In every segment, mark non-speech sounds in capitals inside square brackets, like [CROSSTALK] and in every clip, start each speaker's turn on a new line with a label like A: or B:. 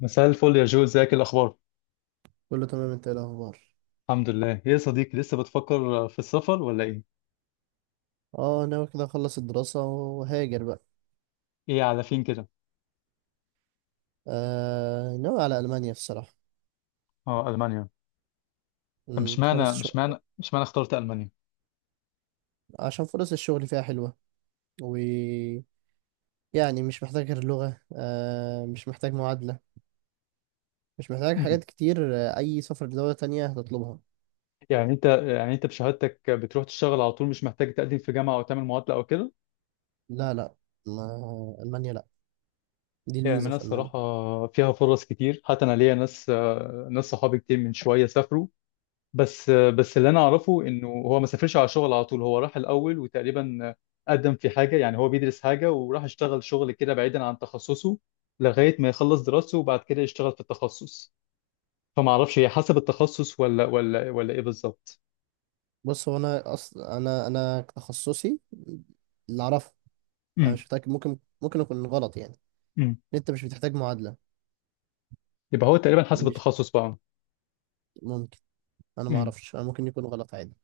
A: مساء الفل يا جو، ازيك؟ إيه الاخبار؟
B: كله تمام. انت ايه الاخبار؟
A: الحمد لله. ايه يا صديقي، لسه بتفكر في السفر ولا ايه؟
B: اه ناوي كده اخلص الدراسة وهاجر بقى.
A: ايه على فين كده؟
B: ناوي على المانيا الصراحة.
A: اه، المانيا. طب مش
B: فرص
A: معنى
B: الشغل.
A: مش معنى مش معنى اخترت المانيا؟
B: عشان فرص الشغل فيها حلوة، و يعني مش محتاج غير لغة، مش محتاج معادلة، مش محتاج
A: مم.
B: حاجات كتير. اي سفر لدولة تانية هتطلبها.
A: يعني انت بشهادتك بتروح تشتغل على طول، مش محتاج تقدم في جامعه او تعمل معادله او كده؟
B: لا لا، ما المانيا لا، دي
A: يعني
B: الميزة
A: المانيا
B: في المانيا.
A: الصراحه فيها فرص كتير، حتى انا ليا ناس، ناس صحابي كتير من شويه سافروا. بس اللي انا اعرفه انه هو ما سافرش على شغل على طول، هو راح الاول وتقريبا قدم في حاجه، يعني هو بيدرس حاجه وراح اشتغل شغل كده بعيدا عن تخصصه لغايه ما يخلص دراسته، وبعد كده يشتغل في التخصص. فما اعرفش هي حسب التخصص ولا ايه بالظبط.
B: بص، هو انا اصلا انا انا تخصصي اللي اعرفه، انا
A: امم.
B: مش متأكد، ممكن اكون غلط يعني، ان
A: امم.
B: انت مش بتحتاج معادلة.
A: يبقى هو تقريبا حسب
B: مش
A: التخصص بقى.
B: ممكن. انا ما
A: امم.
B: اعرفش، انا ممكن يكون غلط عادي.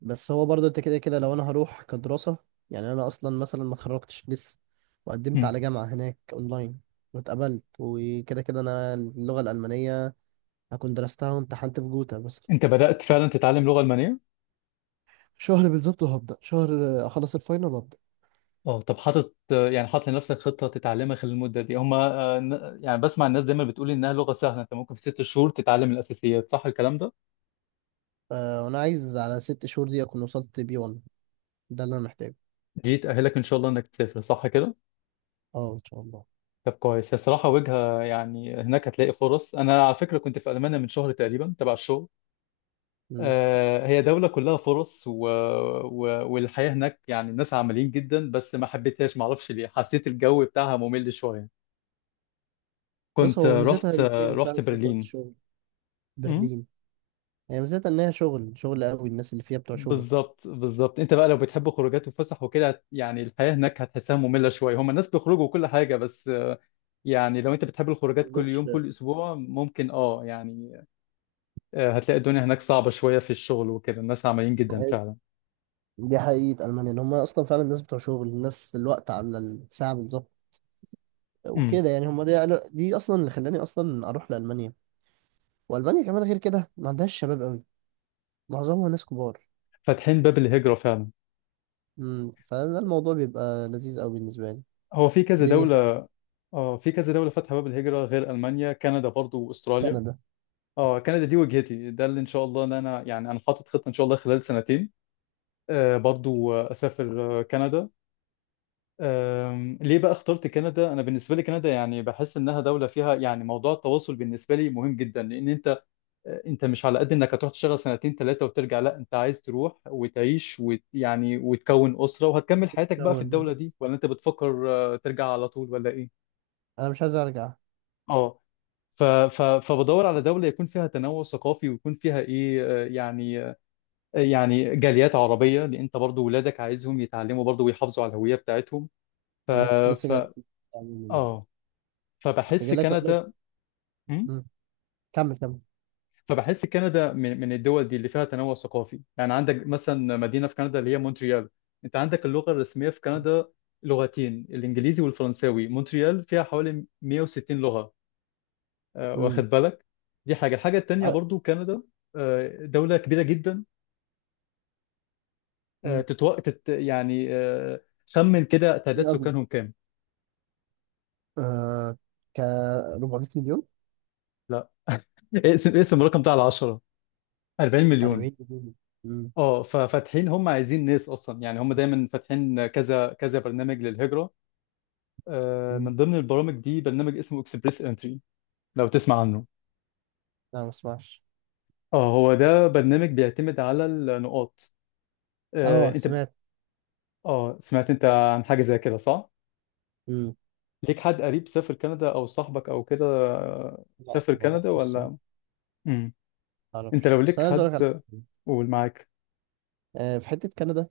B: بس هو برضه انت كده كده لو انا هروح كدراسة، يعني انا اصلا مثلا ما اتخرجتش لسه، وقدمت
A: امم.
B: على جامعة هناك اونلاين واتقبلت، وكده كده انا اللغة الألمانية هكون درستها وامتحنت في جوتا مثلا.
A: انت بدات فعلا تتعلم لغه المانيه؟
B: شهر بالظبط وهبدأ شهر. اخلص الفاينل وابدأ.
A: اه، طب حاطط لنفسك خطه تتعلمها خلال المده دي؟ هما يعني بسمع الناس دايما بتقول انها لغه سهله، انت ممكن في 6 شهور تتعلم الاساسيات، صح الكلام ده؟
B: وانا عايز على 6 شهور دي اكون وصلت بي 1، ده اللي انا محتاجه.
A: دي تأهلك إن شاء الله إنك تسافر صح كده؟
B: اه ان شاء الله.
A: طب كويس، هي صراحة وجهة، يعني هناك هتلاقي فرص. أنا على فكرة كنت في ألمانيا من شهر تقريبا تبع الشغل.
B: مم.
A: هي دولة كلها فرص، و... والحياة هناك يعني الناس عمليين جدا، بس ما حبيتهاش، معرفش ليه، حسيت الجو بتاعها ممل شوية.
B: بص،
A: كنت
B: هو ميزتها
A: رحت
B: ان هي فعلا
A: رحت
B: زي ما أنت قلت
A: برلين.
B: شغل.
A: أمم.
B: برلين. هي ميزتها ان هي شغل، شغل قوي، الناس اللي فيها بتوع شغل.
A: بالظبط بالظبط، انت بقى لو بتحب خروجات وفسح وكده يعني الحياة هناك هتحسها مملة شوية، هما الناس بيخرجوا وكل حاجة، بس يعني لو انت بتحب
B: ما
A: الخروجات كل يوم
B: عندهمش.
A: كل اسبوع ممكن يعني. هتلاقي الدنيا هناك صعبة شوية في الشغل وكده، الناس عمليين جدا فعلا.
B: دي حقيقة ألمانيا، إن هم أصلا فعلا الناس بتوع شغل، الناس الوقت على الساعة بالظبط
A: امم.
B: وكده. يعني هم دي، دي أصلا اللي خلاني أصلا أروح لألمانيا. وألمانيا كمان غير كده ما عندهاش شباب أوي، معظمها ناس كبار.
A: فاتحين باب الهجرة فعلا.
B: امم. فده الموضوع بيبقى لذيذ أوي بالنسبة لي.
A: هو في كذا
B: دنيا
A: دولة
B: سهلة.
A: اه في كذا دولة فاتحة باب الهجرة غير المانيا، كندا برضو واستراليا.
B: كندا.
A: اه، كندا دي وجهتي، ده اللي ان شاء الله ان انا، يعني انا حاطط خطة ان شاء الله خلال سنتين برضو اسافر كندا. ليه بقى اخترت كندا؟ انا بالنسبه لي كندا يعني بحس انها دوله فيها، يعني موضوع التواصل بالنسبه لي مهم جدا، لان انت مش على قد انك هتروح تشتغل سنتين ثلاثة وترجع، لا انت عايز تروح وتعيش يعني وتكون أسرة وهتكمل حياتك بقى في
B: أول
A: الدولة
B: دي.
A: دي، ولا انت بتفكر ترجع على طول ولا ايه؟
B: أنا مش عايز أرجع.
A: اه. فبدور على دولة يكون فيها تنوع ثقافي ويكون فيها ايه، يعني جاليات عربية، لان انت برضو ولادك عايزهم يتعلموا برضو ويحافظوا على الهوية بتاعتهم. ف...
B: أنا كنت لسه جاي لك
A: ف...
B: في البتاع.
A: اه
B: كنت
A: فبحس
B: جاي لك أقول لك.
A: كندا. م؟
B: أمم، كمل كمل.
A: فبحس كندا من الدول دي اللي فيها تنوع ثقافي، يعني عندك مثلا مدينة في كندا اللي هي مونتريال. انت عندك اللغة الرسمية في كندا لغتين، الانجليزي والفرنساوي. مونتريال فيها حوالي 160 لغة، واخد
B: امم
A: بالك. دي حاجة. الحاجة التانية
B: ع-
A: برضو كندا دولة كبيرة جدا. آه،
B: امم.
A: تتو... تت... يعني آه، خمن كده تعداد
B: إيه أكبر؟
A: سكانهم كام.
B: آه ك 400 مليون.
A: لا [LAUGHS] اقسم اقسم الرقم ده على 10، 40 مليون.
B: 40 مليون. امم.
A: اه، ففاتحين، هم عايزين ناس اصلا، يعني هم دايما فاتحين كذا كذا برنامج للهجرة.
B: امم.
A: من ضمن البرامج دي برنامج اسمه اكسبريس انتري، لو تسمع عنه.
B: لا، ما اسمعش.
A: اه، هو ده برنامج بيعتمد على النقاط. آه،
B: اه،
A: انت ب...
B: سمعت.
A: اه، سمعت انت عن حاجة زي كده صح؟
B: امم.
A: ليك حد قريب سافر كندا او صاحبك او كده
B: لا،
A: سافر
B: ما
A: كندا
B: اعرفش
A: ولا؟
B: الصراحه.
A: مم.
B: ما
A: انت
B: اعرفش،
A: لو
B: بس
A: ليك
B: انا عايز اقول لك على
A: حد
B: حاجه.
A: قول معاك.
B: في حته كندا،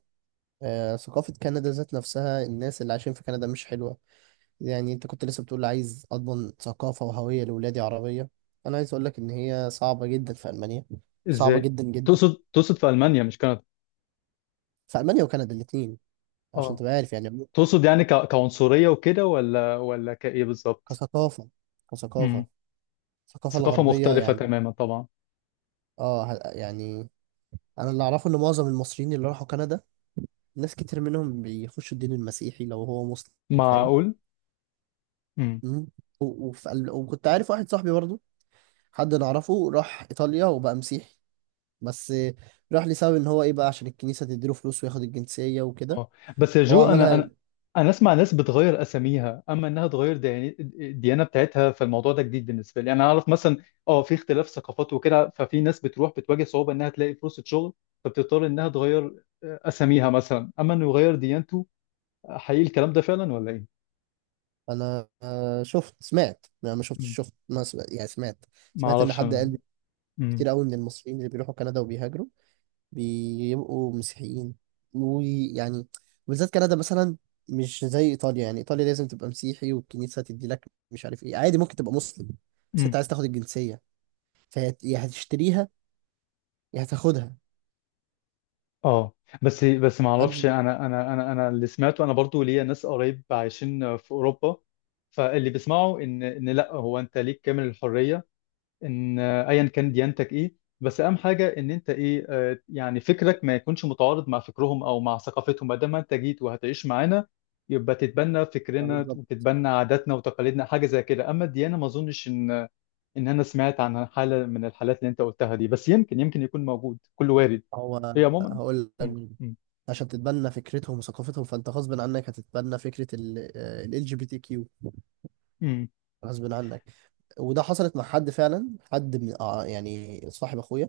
B: ثقافه كندا ذات نفسها، الناس اللي عايشين في كندا مش حلوه. يعني انت كنت لسه بتقول عايز اضمن ثقافه وهويه لاولادي عربيه. انا عايز اقول لك ان هي صعبه جدا في المانيا، صعبه
A: ازاي؟
B: جدا جدا.
A: تقصد في المانيا مش كندا؟
B: في المانيا وكندا الاثنين، عشان
A: اه.
B: تبقى عارف يعني.
A: تقصد يعني كعنصرية وكده ولا كايه بالظبط؟
B: كثقافه
A: مم.
B: كثقافه الثقافه
A: ثقافة
B: الغربيه
A: مختلفة
B: يعني.
A: تماما طبعا.
B: اه يعني. انا اللي اعرفه ان معظم المصريين اللي راحوا كندا، ناس كتير منهم بيخشوا الدين المسيحي لو هو مسلم. فاهم.
A: معقول؟
B: مم. و- وف- وكنت عارف واحد صاحبي برضه، حد نعرفه راح إيطاليا وبقى مسيحي. بس راح لسبب ان هو ايه بقى، عشان الكنيسة تديله فلوس وياخد الجنسية وكده.
A: اه. بس يا
B: هو
A: جو، انا
B: عملها.
A: انا انا اسمع ناس بتغير اساميها اما انها تغير الديانه بتاعتها، فالموضوع ده جديد بالنسبه لي. يعني انا اعرف مثلا اه في اختلاف ثقافات وكده، ففي ناس بتروح بتواجه صعوبه انها تلاقي فرصه شغل فبتضطر انها تغير اساميها مثلا اما انه يغير ديانته. حقيقي الكلام ده فعلا ولا ايه؟
B: انا شفت، سمعت، انا ما شفتش،
A: مم.
B: شفت، ما سمعت يعني، سمعت.
A: ما
B: سمعت ان
A: اعرفش
B: حد
A: انا.
B: قال
A: مم.
B: كتير قوي من المصريين اللي بيروحوا كندا وبيهاجروا بيبقوا مسيحيين. ويعني بالذات كندا مثلا، مش زي ايطاليا. يعني ايطاليا لازم تبقى مسيحي والكنيسه تدي لك مش عارف ايه. عادي ممكن تبقى مسلم، بس
A: مم.
B: انت عايز تاخد الجنسيه، فيا يا هتشتريها يا هتاخدها.
A: اه. بس ما
B: محدش.
A: اعرفش انا اللي سمعته، انا برضو ليا ناس قريب عايشين في اوروبا. فاللي بيسمعوا ان لا، هو انت ليك كامل الحريه ان ايا كان ديانتك ايه، بس اهم حاجه ان انت ايه، يعني فكرك ما يكونش متعارض مع فكرهم او مع ثقافتهم، ما دام انت جيت وهتعيش معانا يبقى تتبنى
B: آه
A: فكرنا
B: بالظبط.
A: وتتبنى عاداتنا وتقاليدنا، حاجه زي كده. اما الديانه ما اظنش ان انا سمعت عن حاله من الحالات اللي انت قلتها دي، بس يمكن يكون موجود، كله وارد.
B: هو
A: هي عموما.
B: هقول لك
A: مم.
B: مين. عشان تتبنى فكرتهم وثقافتهم فانت غصب عنك هتتبنى فكره ال جي بي تي كيو،
A: مم.
B: غصب عنك. وده حصلت مع حد فعلا، حد من يعني صاحب اخويا،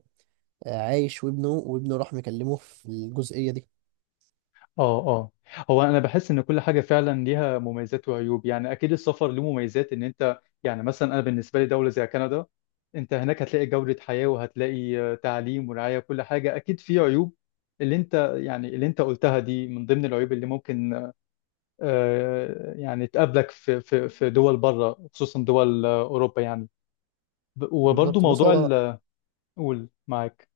B: عايش، وابنه راح مكلمه في الجزئيه دي.
A: اه. اه. هو انا بحس ان كل حاجه فعلا ليها مميزات وعيوب، يعني اكيد السفر له مميزات ان انت، يعني مثلا انا بالنسبه لي دوله زي كندا، انت هناك هتلاقي جوده حياه، وهتلاقي تعليم ورعايه وكل حاجه. اكيد في عيوب، اللي انت يعني اللي انت قلتها دي من ضمن العيوب اللي ممكن يعني تقابلك في دول بره، خصوصا دول اوروبا يعني. وبرضو
B: بالظبط. بص،
A: موضوع
B: هو
A: قول معاك.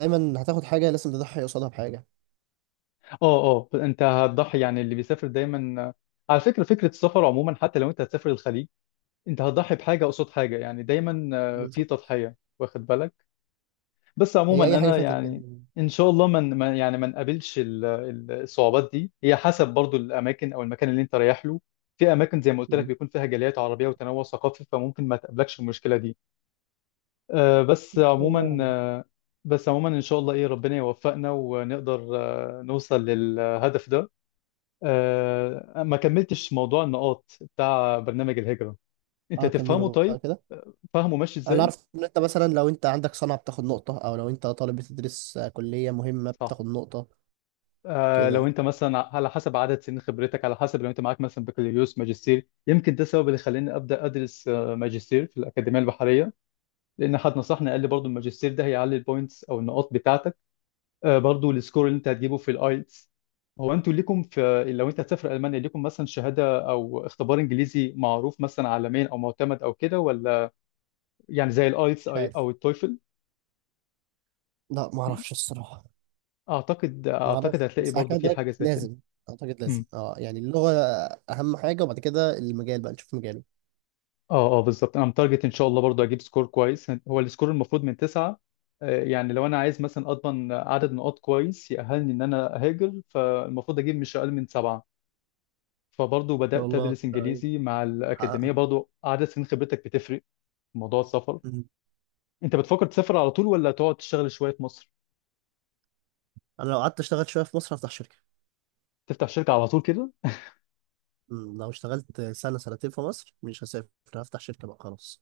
B: دايما هتاخد حاجة لازم تضحي قصادها بحاجة.
A: اه، اه، انت هتضحي يعني، اللي بيسافر دايما. على فكره، فكره السفر عموما حتى لو انت هتسافر الخليج انت هتضحي بحاجه قصاد حاجه، يعني دايما في
B: بالظبط.
A: تضحيه واخد بالك. بس عموما
B: هي أي حاجة
A: انا
B: فيها تضحية.
A: يعني ان شاء الله من يعني ما نقابلش الصعوبات دي، هي حسب برضو الاماكن او المكان اللي انت رايح له. في اماكن زي ما قلت لك
B: مم.
A: بيكون فيها جاليات عربيه وتنوع ثقافي فممكن ما تقابلكش المشكله دي. آه، بس
B: إن شاء الله
A: عموما
B: يعني.
A: آه، بس عموما ان شاء الله ربنا يوفقنا ونقدر نوصل للهدف ده. ما كملتش موضوع النقاط بتاع برنامج الهجره، انت
B: أه
A: تفهمه
B: كملوا بقى
A: طيب؟
B: كده.
A: فاهمه ماشي
B: أنا
A: ازاي.
B: عارف إن أنت مثلا لو أنت عندك صنعة بتاخد نقطة، أو لو أنت طالب بتدرس كلية مهمة
A: صح.
B: بتاخد نقطة.
A: لو
B: كده.
A: انت مثلا على حسب عدد سنين خبرتك، على حسب لو انت معاك مثلا بكالوريوس ماجستير، يمكن ده السبب اللي خلاني ابدا ادرس ماجستير في الاكاديميه البحريه، لان حد نصحني قال لي برضو الماجستير ده هيعلي البوينتس او النقاط بتاعتك. برضو السكور اللي انت هتجيبه في الايلتس. هو انتوا ليكم، في لو انت هتسافر المانيا ليكم مثلا شهاده او اختبار انجليزي معروف مثلا عالميا او معتمد او كده ولا، يعني زي الايلتس
B: مش عارف.
A: او التويفل؟
B: لا ما أعرفش الصراحة.
A: اعتقد
B: ما
A: اعتقد
B: أعرفش،
A: هتلاقي
B: بس على
A: برضو
B: كده
A: في
B: ده
A: حاجه زي كده.
B: لازم، أعتقد لازم،
A: مم.
B: أه يعني اللغة أهم حاجة، وبعد كده المجال بقى نشوف مجاله إن
A: اه، اه، بالظبط انا متارجت ان شاء الله برضو اجيب سكور كويس. هو السكور المفروض من 9، يعني لو انا عايز مثلا اضمن عدد نقاط كويس يأهلني ان انا اهاجر فالمفروض اجيب مش اقل من 7، فبرضو
B: شاء
A: بدأت
B: الله
A: ادرس
B: كده إيه،
A: انجليزي مع
B: حققها.
A: الاكاديمية. برضو عدد سنين خبرتك بتفرق في موضوع السفر.
B: مم.
A: انت بتفكر تسافر على طول ولا تقعد تشتغل شوية في مصر؟
B: أنا لو قعدت أشتغل شوية في مصر هفتح شركة.
A: تفتح شركة على طول كده؟
B: مم، لو اشتغلت سنة سنتين في مصر مش هسافر، هفتح شركة بقى خلاص.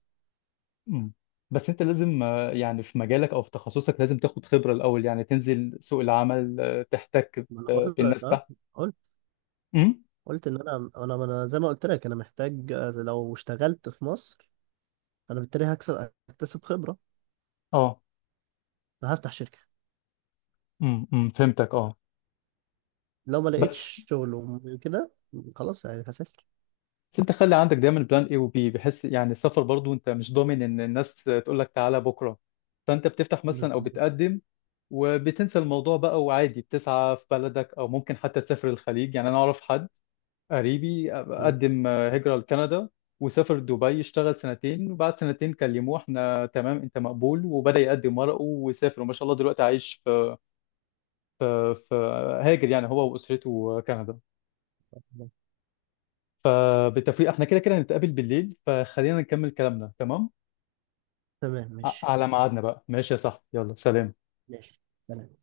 A: مم. بس انت لازم يعني في مجالك او في تخصصك لازم تاخد خبرة الاول، يعني تنزل سوق العمل تحتك
B: ما انا بقول لك
A: بالناس
B: اه.
A: تحت.
B: قلت
A: مم.
B: قلت ان انا زي ما قلت لك انا محتاج، لو اشتغلت في مصر انا بالتالي هكسب، اكتسب خبرة،
A: اه،
B: فهفتح شركة.
A: امم، أمم، فهمتك، اه.
B: لو ما
A: بس
B: لقيتش شغل وكده خلاص يعني هسافر.
A: بس انت خلي عندك دايما بلان اي وبي، بحيث يعني السفر برضو انت مش ضامن ان الناس تقول لك تعالى بكره، فانت بتفتح مثلا او
B: بالظبط.
A: بتقدم وبتنسى الموضوع بقى، وعادي بتسعى في بلدك او ممكن حتى تسافر الخليج. يعني انا اعرف حد قريبي
B: مم.
A: قدم هجرة لكندا وسافر دبي، اشتغل سنتين، وبعد سنتين كلموه احنا تمام انت مقبول، وبدأ يقدم ورقه وسافر وما شاء الله دلوقتي عايش في في في هاجر يعني هو واسرته كندا. فبالتوفيق، احنا كده كده هنتقابل بالليل فخلينا نكمل كلامنا، تمام.
B: تمام ماشي.
A: على ميعادنا بقى ماشي يا صاحبي، يلا سلام.
B: ماشي، سلام.